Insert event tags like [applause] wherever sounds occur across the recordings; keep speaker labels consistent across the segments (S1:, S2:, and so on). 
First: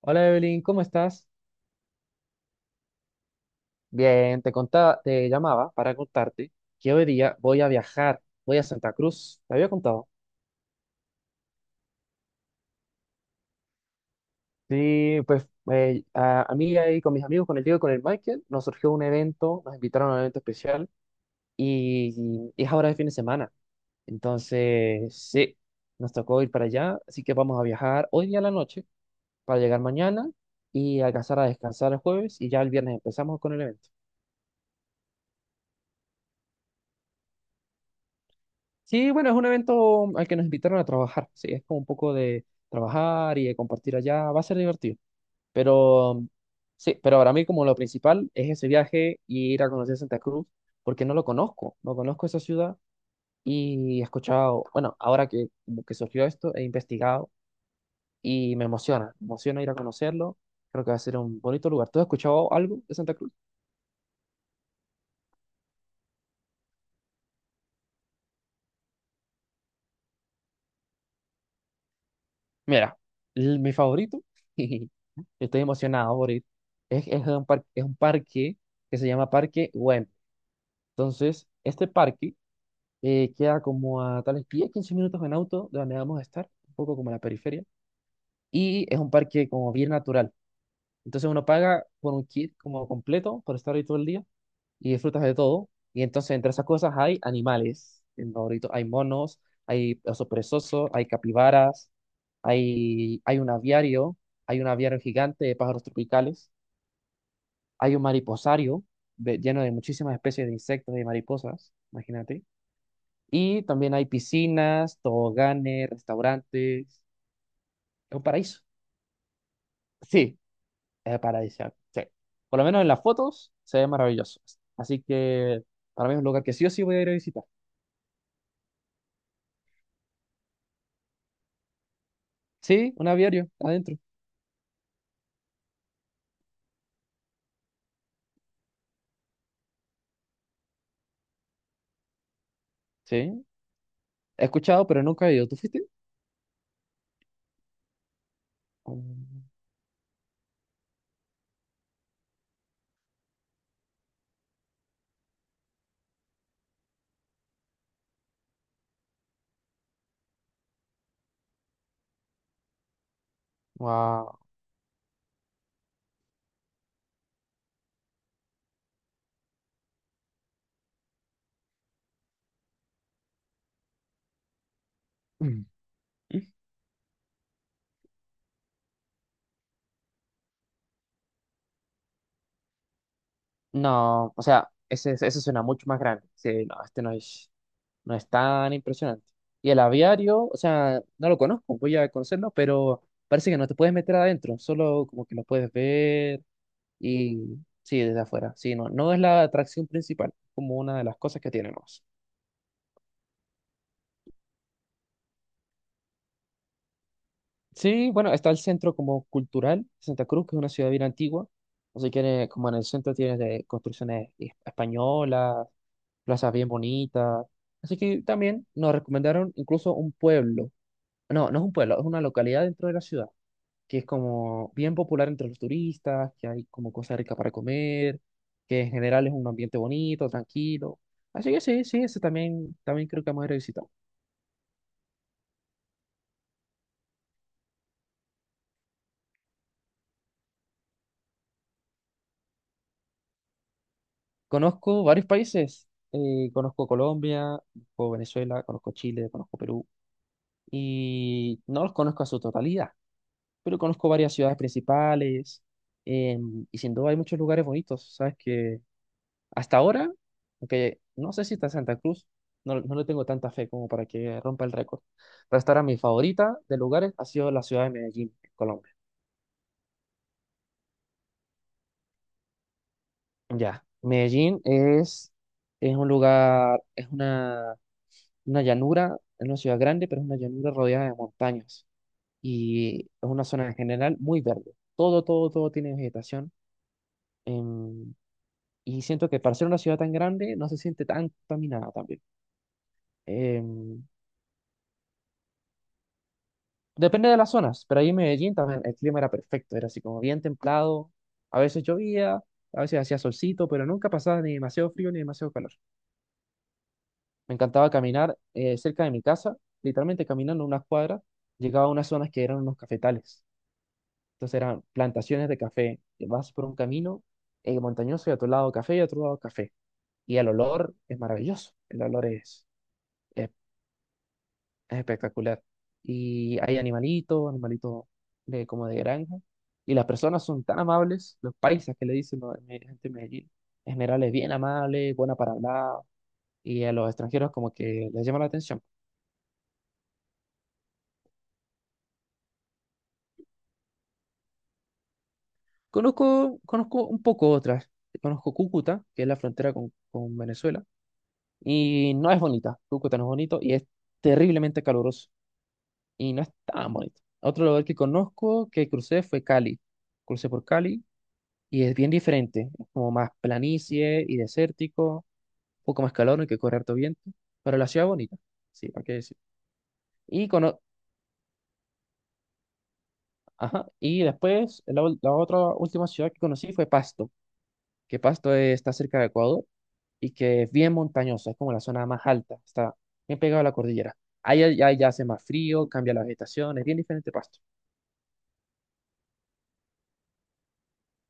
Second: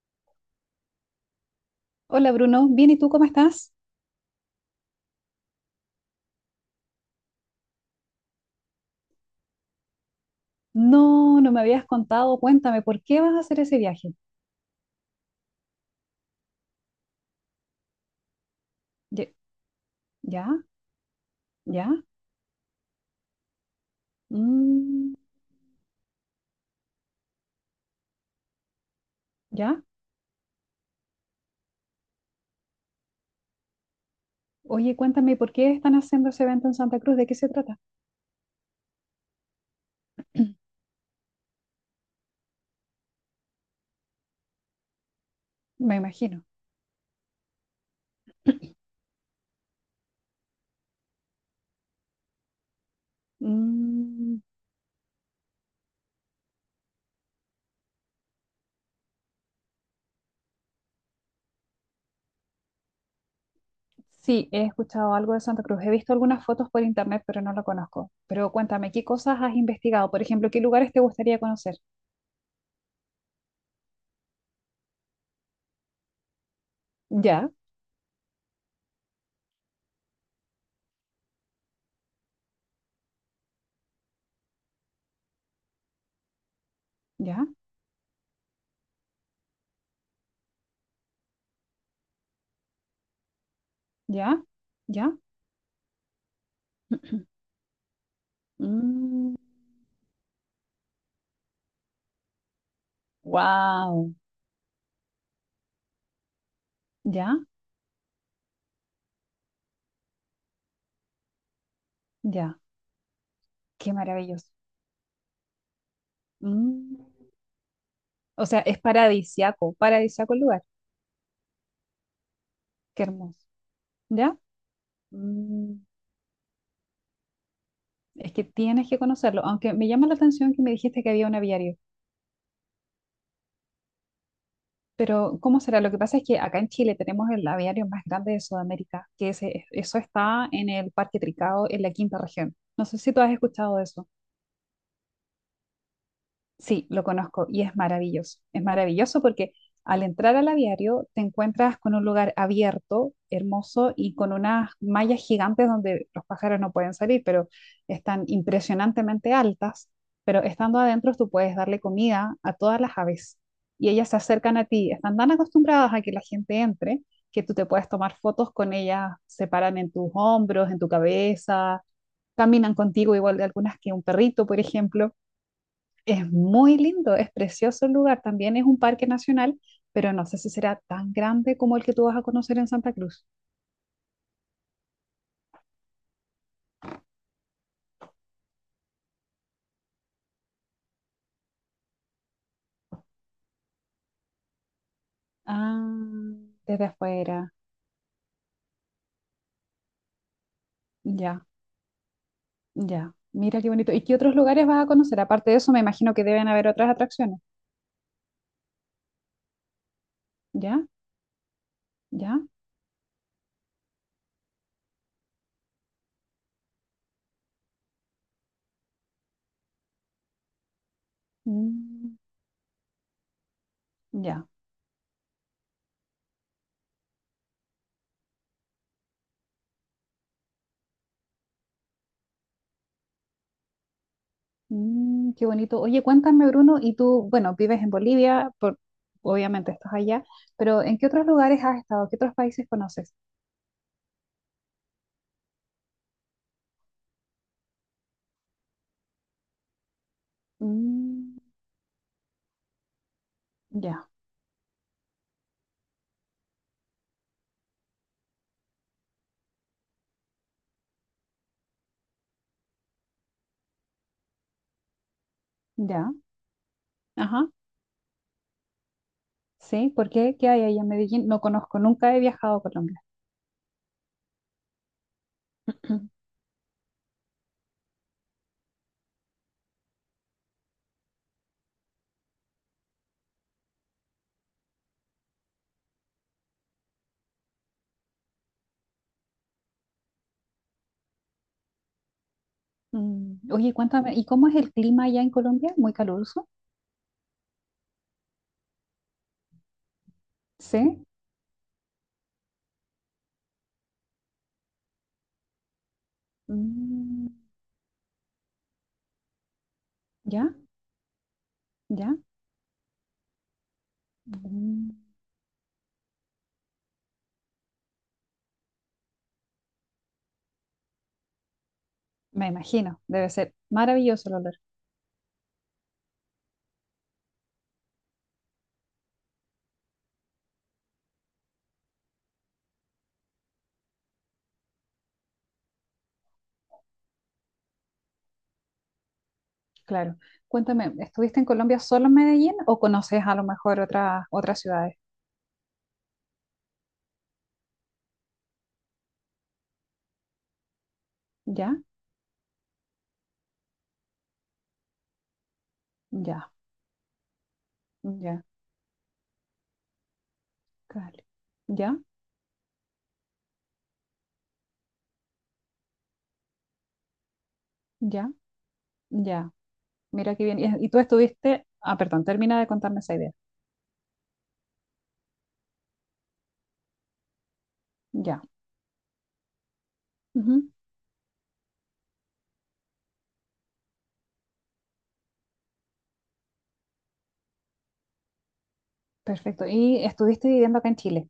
S1: Hola Evelyn, ¿cómo estás?
S2: Hola Bruno, bien, ¿y tú cómo estás?
S1: Bien, te contaba, te llamaba para contarte que hoy día voy a viajar, voy a Santa Cruz. ¿Te había contado?
S2: No, no me habías contado, cuéntame, ¿por qué vas a hacer ese viaje?
S1: Sí, pues a mí ahí con mis amigos, con el Diego y con el Michael, nos surgió un
S2: Ye-
S1: evento, nos invitaron a un evento
S2: ¿Ya?
S1: especial
S2: ¿Ya?
S1: y, y es ahora de fin de semana. Entonces,
S2: Mm,
S1: sí, nos tocó ir para allá, así que vamos a viajar hoy día a la noche para llegar
S2: ¿ya?
S1: mañana y alcanzar a descansar el jueves, y ya el viernes empezamos con el evento.
S2: Oye, cuéntame, ¿por qué están haciendo ese evento en Santa Cruz? ¿De qué se trata?
S1: Sí, bueno, es un evento al que nos
S2: [clears throat]
S1: invitaron a trabajar, sí, es como un poco de trabajar y de compartir allá, va a ser divertido,
S2: Me
S1: pero
S2: imagino.
S1: sí, pero para mí como lo principal es ese viaje y ir a conocer Santa Cruz, porque no lo conozco, no conozco esa ciudad, y he
S2: Mm,
S1: escuchado, bueno, ahora que, como que surgió esto, he investigado y me emociona ir a conocerlo, creo que va a ser un bonito lugar. ¿Tú has escuchado algo de Santa Cruz?
S2: sí, he escuchado algo de Santa Cruz, he visto algunas fotos por internet, pero no lo conozco. Pero cuéntame, ¿qué cosas has investigado? Por ejemplo, ¿qué lugares te gustaría conocer?
S1: Mira, mi favorito, [laughs] estoy emocionado por ir, es, es un
S2: ¿Ya?
S1: parque, es un parque que se llama Parque Güemes. Entonces, este parque queda como a tales 10 15 minutos en auto de donde vamos a estar, un poco como en la
S2: ¿Ya?
S1: periferia, y es un parque como bien natural. Entonces uno paga por un kit como completo por estar ahí todo el día
S2: ¿Ya?
S1: y
S2: ¿Ya?
S1: disfrutas de todo. Y entonces entre esas cosas hay
S2: [clears throat]
S1: animales, en Maurito hay
S2: Mm,
S1: monos, hay osos perezosos, hay capibaras, hay un
S2: wow.
S1: aviario, hay un aviario gigante de pájaros tropicales,
S2: ¿Ya?
S1: hay un mariposario lleno de muchísimas especies de insectos y mariposas, imagínate.
S2: ¿Ya?
S1: Y
S2: Qué
S1: también hay
S2: maravilloso.
S1: piscinas, toboganes,
S2: Mm.
S1: restaurantes, es un
S2: O sea,
S1: paraíso.
S2: es paradisiaco, paradisiaco
S1: Sí,
S2: el lugar.
S1: es paradisíaco, sí. Por lo menos en las
S2: Qué hermoso.
S1: fotos se ve
S2: ¿Ya?
S1: maravilloso. Así que
S2: Mm.
S1: para mí es un lugar que sí o sí voy a ir a visitar.
S2: Es que tienes que conocerlo, aunque me llama la atención que me dijiste que había un aviario.
S1: Sí, un aviario adentro.
S2: Pero, ¿cómo será? Lo que pasa es que acá en Chile tenemos el aviario más grande de Sudamérica, que eso está en el Parque Tricao, en la quinta región. No sé si tú has
S1: Sí,
S2: escuchado de eso.
S1: he escuchado, pero nunca he ido. ¿Tú fuiste?
S2: Sí, lo conozco y es maravilloso. Es maravilloso porque al entrar al aviario te encuentras con un lugar abierto, hermoso y con unas mallas gigantes donde los pájaros no pueden salir, pero están impresionantemente altas. Pero estando adentro tú puedes darle comida a todas las aves y ellas se
S1: Wow.
S2: acercan a ti. Están tan acostumbradas a que la gente entre que tú te puedes tomar fotos con ellas, se paran en tus hombros, en tu cabeza, caminan contigo igual de algunas que un perrito, por ejemplo. Es muy lindo, es precioso el lugar. También es un parque nacional, pero no sé si será tan grande como el que tú vas a conocer en Santa Cruz.
S1: No, o sea, ese suena mucho más grande. Sí, no, este no es, no es tan impresionante. Y el aviario, o sea, no lo conozco, voy a conocerlo, pero parece que no te puedes meter adentro, solo como que lo puedes
S2: Ah,
S1: ver,
S2: desde afuera.
S1: y sí, desde afuera. Sí, no, no es la atracción principal, como una de las cosas
S2: Ya,
S1: que tiene más.
S2: ya. Mira qué bonito. ¿Y qué otros lugares vas a conocer? Aparte de eso, me imagino que deben haber otras atracciones.
S1: Sí, bueno, está el centro como cultural, Santa Cruz, que es una
S2: ¿Ya?
S1: ciudad bien antigua. Así que en
S2: ¿Ya?
S1: como en el centro tienes de construcciones españolas, plazas bien bonitas. Así que también nos recomendaron incluso un pueblo. No, no es un pueblo, es
S2: Mm,
S1: una localidad dentro de la ciudad, que es
S2: ya.
S1: como bien popular entre los turistas, que hay como cosas ricas para comer, que en general es un ambiente bonito, tranquilo. Así que sí, sí, ese también, también creo que vamos a ir a visitar.
S2: Mm, qué bonito. Oye, cuéntame, Bruno, y tú, bueno, vives en Bolivia, por, obviamente estás allá, pero ¿en qué otros lugares has estado? ¿Qué otros países conoces?
S1: Conozco varios países. Conozco Colombia, conozco Venezuela, conozco Chile, conozco Perú.
S2: Mm,
S1: Y no los conozco a su totalidad, pero conozco
S2: ya,
S1: varias ciudades principales. Y sin duda hay muchos lugares bonitos. Sabes que hasta ahora, aunque no sé si está Santa Cruz, no, no le tengo tanta fe como para que rompa el récord. Pero hasta ahora mi
S2: ya.
S1: favorita de lugares ha
S2: Ajá.
S1: sido la ciudad de Medellín, en Colombia.
S2: ¿Sí? ¿Por qué? ¿Qué hay ahí en Medellín? No conozco, nunca he viajado a Colombia.
S1: Ya, Medellín es un
S2: [clears throat]
S1: lugar, es una llanura, es una ciudad grande, pero es una llanura rodeada de montañas. Y es una zona en general muy verde. Todo, todo, todo tiene vegetación. em, y siento que para ser una ciudad tan grande no se siente tan contaminada también.
S2: Mm, Oye,
S1: Em,
S2: cuéntame, ¿y cómo es el clima allá en Colombia? ¿Muy caluroso?
S1: Depende de las zonas, pero ahí en Medellín también el clima era perfecto. Era así como bien
S2: ¿Sí?
S1: templado. A veces llovía, a veces hacía solcito, pero nunca pasaba ni demasiado frío ni demasiado calor.
S2: Mm,
S1: Me encantaba caminar cerca de mi casa, literalmente
S2: ¿Ya?
S1: caminando unas cuadras, llegaba a unas
S2: ¿Ya?
S1: zonas que eran unos cafetales. Entonces eran
S2: Mm,
S1: plantaciones de café. Vas por un camino montañoso, y a tu lado café y a tu lado café. Y el olor es maravilloso. El olor
S2: Me imagino, debe
S1: es,
S2: ser maravilloso el olor.
S1: es espectacular. Y hay animalitos, animalitos de, como de granja. Y las personas son tan amables, los paisas que le dicen la gente de Medellín. En general es bien amable, buena para hablar. Y a los extranjeros como que les llama la atención.
S2: Claro. Cuéntame, ¿estuviste en Colombia solo en Medellín o conoces a lo mejor otras ciudades?
S1: Conozco, conozco un poco otras. Conozco Cúcuta, que es la frontera con Venezuela.
S2: ¿Ya?
S1: Y no es bonita, Cúcuta no es bonito y es terriblemente caluroso y no es
S2: ¿Ya?
S1: tan bonito. Otro lugar que
S2: ¿Ya?
S1: conozco que crucé fue Cali. Crucé por Cali
S2: Cali.
S1: y es
S2: ¿Ya?
S1: bien diferente, es como más planicie y desértico, un poco más calor, no hay que correr harto viento, pero la ciudad es
S2: ¿Ya?
S1: bonita, sí, hay que decir.
S2: ¿Ya? Mira qué
S1: Y,
S2: bien.
S1: cono-
S2: Y tú estuviste... Ah, perdón, termina de contarme esa idea.
S1: Ajá. Y después la otra última ciudad que conocí fue Pasto. Que
S2: Ya.
S1: Pasto está cerca de Ecuador, y que es bien montañoso, es como la zona más alta, está bien pegado a la cordillera. Ahí ya hace más frío, cambia la vegetación, es bien diferente Pasto.
S2: Perfecto. Y estuviste viviendo acá en Chile.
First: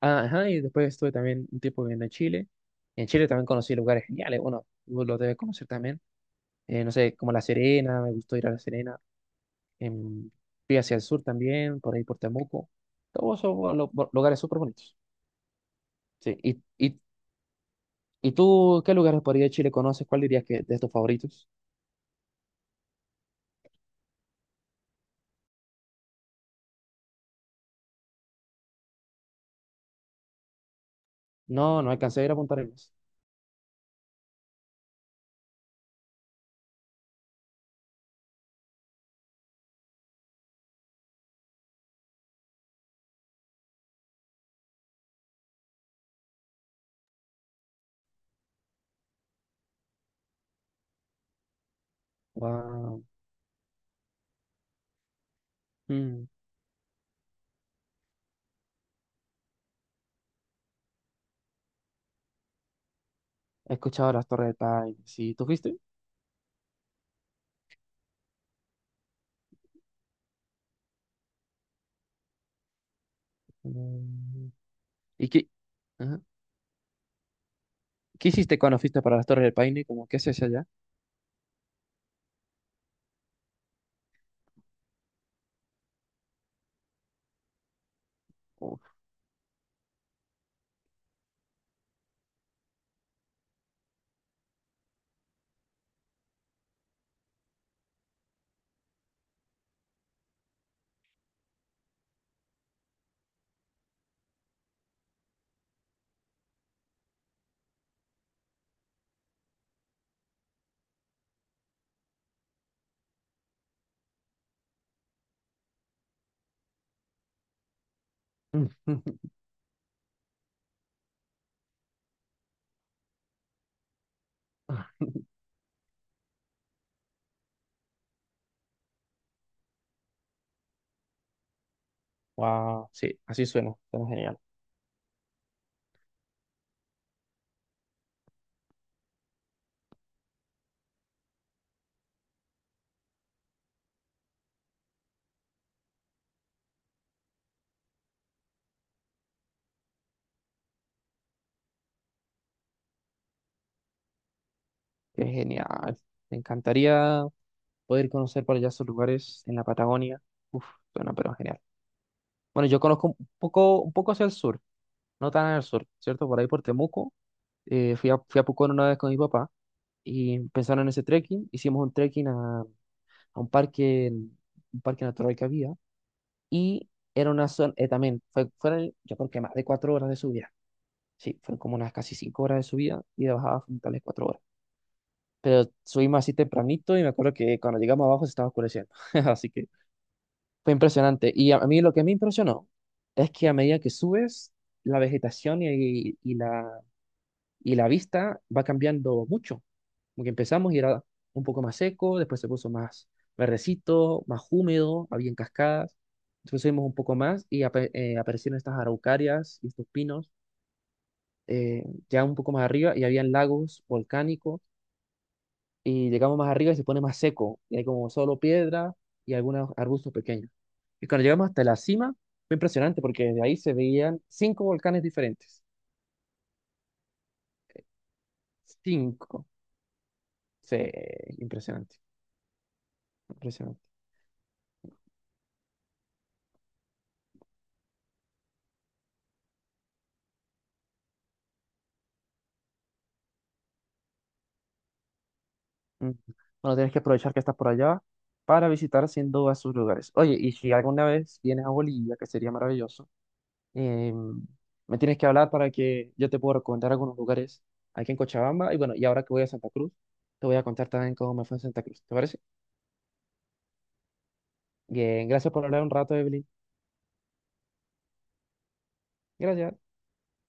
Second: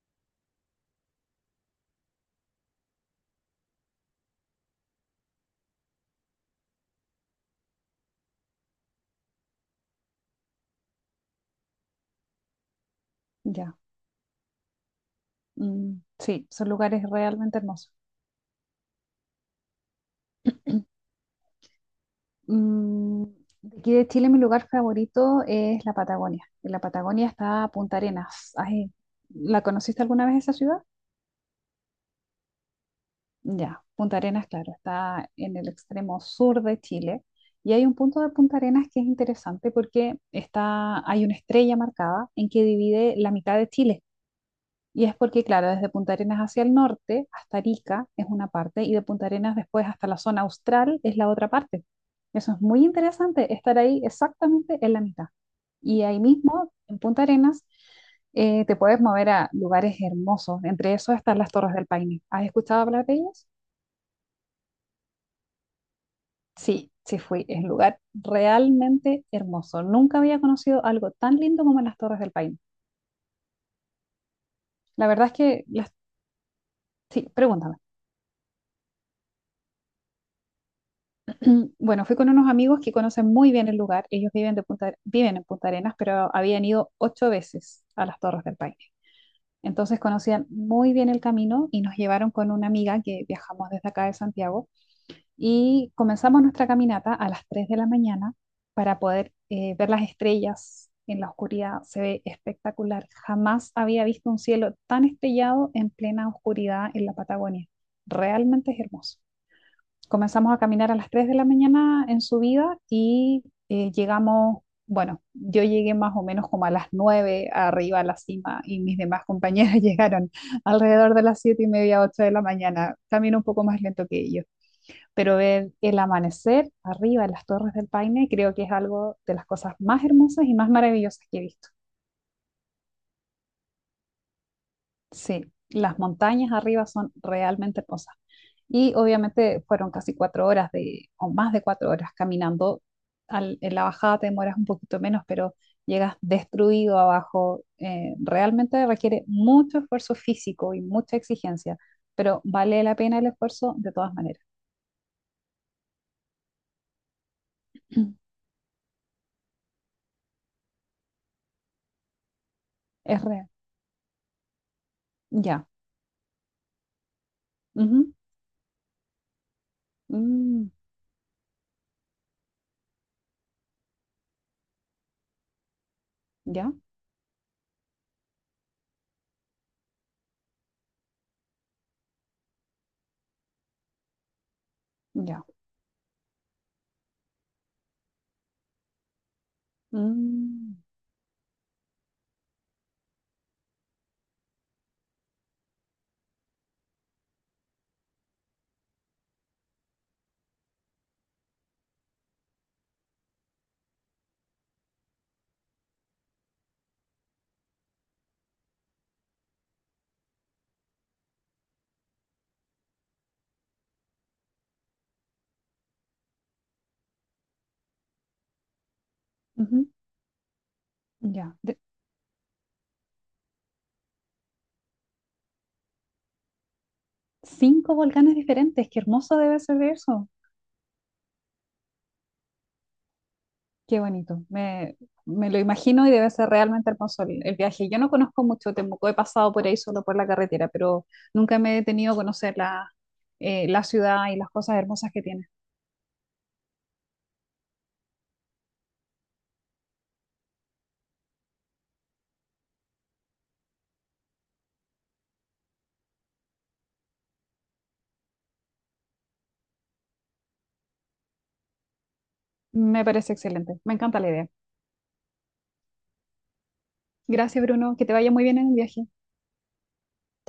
S1: Ah, ajá, y después estuve también un tiempo viviendo en Chile. En Chile también conocí lugares geniales, bueno, vos los debes conocer también. No sé, como La Serena, me gustó ir a La Serena. Em, Fui hacia el sur también, por ahí por Temuco. Todos esos
S2: Ya.
S1: lugares súper bonitos.
S2: Mm,
S1: Sí,
S2: sí, son lugares realmente hermosos.
S1: ¿y tú qué lugares por ahí de Chile conoces? ¿Cuál dirías que es de tus
S2: [clears throat]
S1: favoritos?
S2: Mm, de aquí de Chile, mi lugar favorito es la Patagonia. En la Patagonia está Punta Arenas. Ay, ¿la conociste alguna vez esa ciudad?
S1: No, no alcancé a ir a Punta Arenas.
S2: Ya, Punta Arenas, claro, está en el extremo sur de Chile. Y hay un punto de Punta Arenas que es interesante porque está, hay una estrella marcada en que divide la mitad de Chile. Y es porque, claro, desde Punta Arenas hacia el norte, hasta Arica es una parte, y de Punta Arenas después hasta la zona austral es la otra parte. Eso es muy
S1: Wow.
S2: interesante, estar ahí exactamente en la mitad. Y ahí
S1: Mm.
S2: mismo, en Punta Arenas, te puedes mover a lugares hermosos. Entre esos están las Torres del Paine. ¿Has escuchado hablar de ellas?
S1: He escuchado las Torres de Paine. Sí, ¿tú fuiste?
S2: Sí, sí fui. Es un lugar realmente hermoso. Nunca había conocido algo tan lindo como las Torres del Paine.
S1: Mm.
S2: La verdad
S1: ¿Y
S2: es
S1: qué,
S2: que las...
S1: ajá.
S2: Sí, pregúntame.
S1: ¿Qué hiciste cuando fuiste para las Torres del Paine? Como, ¿qué haces allá?
S2: [clears throat] Bueno, fui con unos amigos que conocen muy bien el lugar. Ellos viven, de Punta, viven en Punta Arenas, pero habían ido 8 veces a las Torres del Paine.
S1: Como,
S2: Entonces conocían muy bien el camino y nos llevaron con una amiga que viajamos desde acá de Santiago y comenzamos nuestra caminata a las 3 de la mañana para poder ver las estrellas en la oscuridad. Se ve espectacular. Jamás había visto un cielo tan estrellado en plena oscuridad en la Patagonia. Realmente es hermoso. Comenzamos a caminar a las 3 de la mañana en subida y llegamos, bueno, yo llegué más o menos como a las 9 arriba a la cima y mis demás
S1: [laughs]
S2: compañeras [laughs] llegaron alrededor de las 7:30, 8 de la mañana, también un poco más lento que ellos. Pero ver el amanecer arriba en las Torres del Paine creo que es algo de las cosas más hermosas y más maravillosas que he visto.
S1: wow, sí, así suena. Suena genial.
S2: Sí, las montañas arriba son realmente hermosas. Y obviamente fueron casi 4 horas de, o más de 4 horas caminando. En la bajada te demoras un poquito menos, pero llegas destruido abajo. Realmente requiere mucho esfuerzo físico y mucha exigencia, pero vale la pena el esfuerzo de todas maneras.
S1: Qué genial. Me encantaría poder
S2: [clears throat]
S1: conocer por allá esos lugares en la Patagonia. Uf, suena pero genial. Bueno, yo conozco
S2: Es real.
S1: un poco hacia el sur, no tan al
S2: Ya.
S1: sur, ¿cierto? Por ahí por Temuco. Fui
S2: Ujú.
S1: a, fui a Pucón una vez con mi papá. Y
S2: Mm,
S1: empezaron ese trekking. Hicimos un trekking a un parque natural que había
S2: ya.
S1: y era una zona, también fueron yo creo que más de 4 horas de subida. Sí, fueron como unas casi 5 horas de subida y de bajada fueron tales 4 horas.
S2: Ya.
S1: Pero subimos así tempranito y me acuerdo que cuando llegamos abajo se estaba oscureciendo. [laughs] Así que fue
S2: Mm,
S1: impresionante. Y a mí lo que me impresionó es que a medida que subes, la vegetación y la vista va cambiando mucho. Como que empezamos y era un poco más seco, después se puso más verdecito, más húmedo, había cascadas. Después subimos un poco más y aparecieron estas araucarias y estos pinos, ya un poco más arriba, y habían lagos volcánicos. Y llegamos más arriba y se pone más seco, y hay como solo piedra y algunos
S2: ujú.
S1: arbustos pequeños. Y cuando llegamos
S2: Ya.
S1: hasta la cima, fue impresionante porque desde ahí se veían cinco volcanes diferentes.
S2: Cinco volcanes diferentes. Qué hermoso
S1: Cinco.
S2: debe ser eso.
S1: Sí, impresionante, impresionante.
S2: Qué bonito, me lo imagino y debe ser realmente hermoso el viaje. Yo no conozco mucho Temuco, he pasado por ahí solo por la carretera, pero nunca me he detenido a conocer la ciudad y las cosas hermosas que tiene.
S1: Mm. Bueno, tienes que aprovechar que estás por allá para visitar sin duda sus lugares. Oye, y si alguna vez vienes a Bolivia, que sería maravilloso, eh, me tienes que hablar para que yo te pueda recomendar algunos lugares aquí en Cochabamba. Y bueno, y ahora que voy a Santa Cruz, te voy a contar también cómo me fue en Santa Cruz. ¿Te parece?
S2: Me parece excelente, me encanta la idea.
S1: Bien, gracias por hablar un rato, Evelyn.
S2: Gracias, Bruno, que te vaya muy bien en el viaje.
S1: Gracias.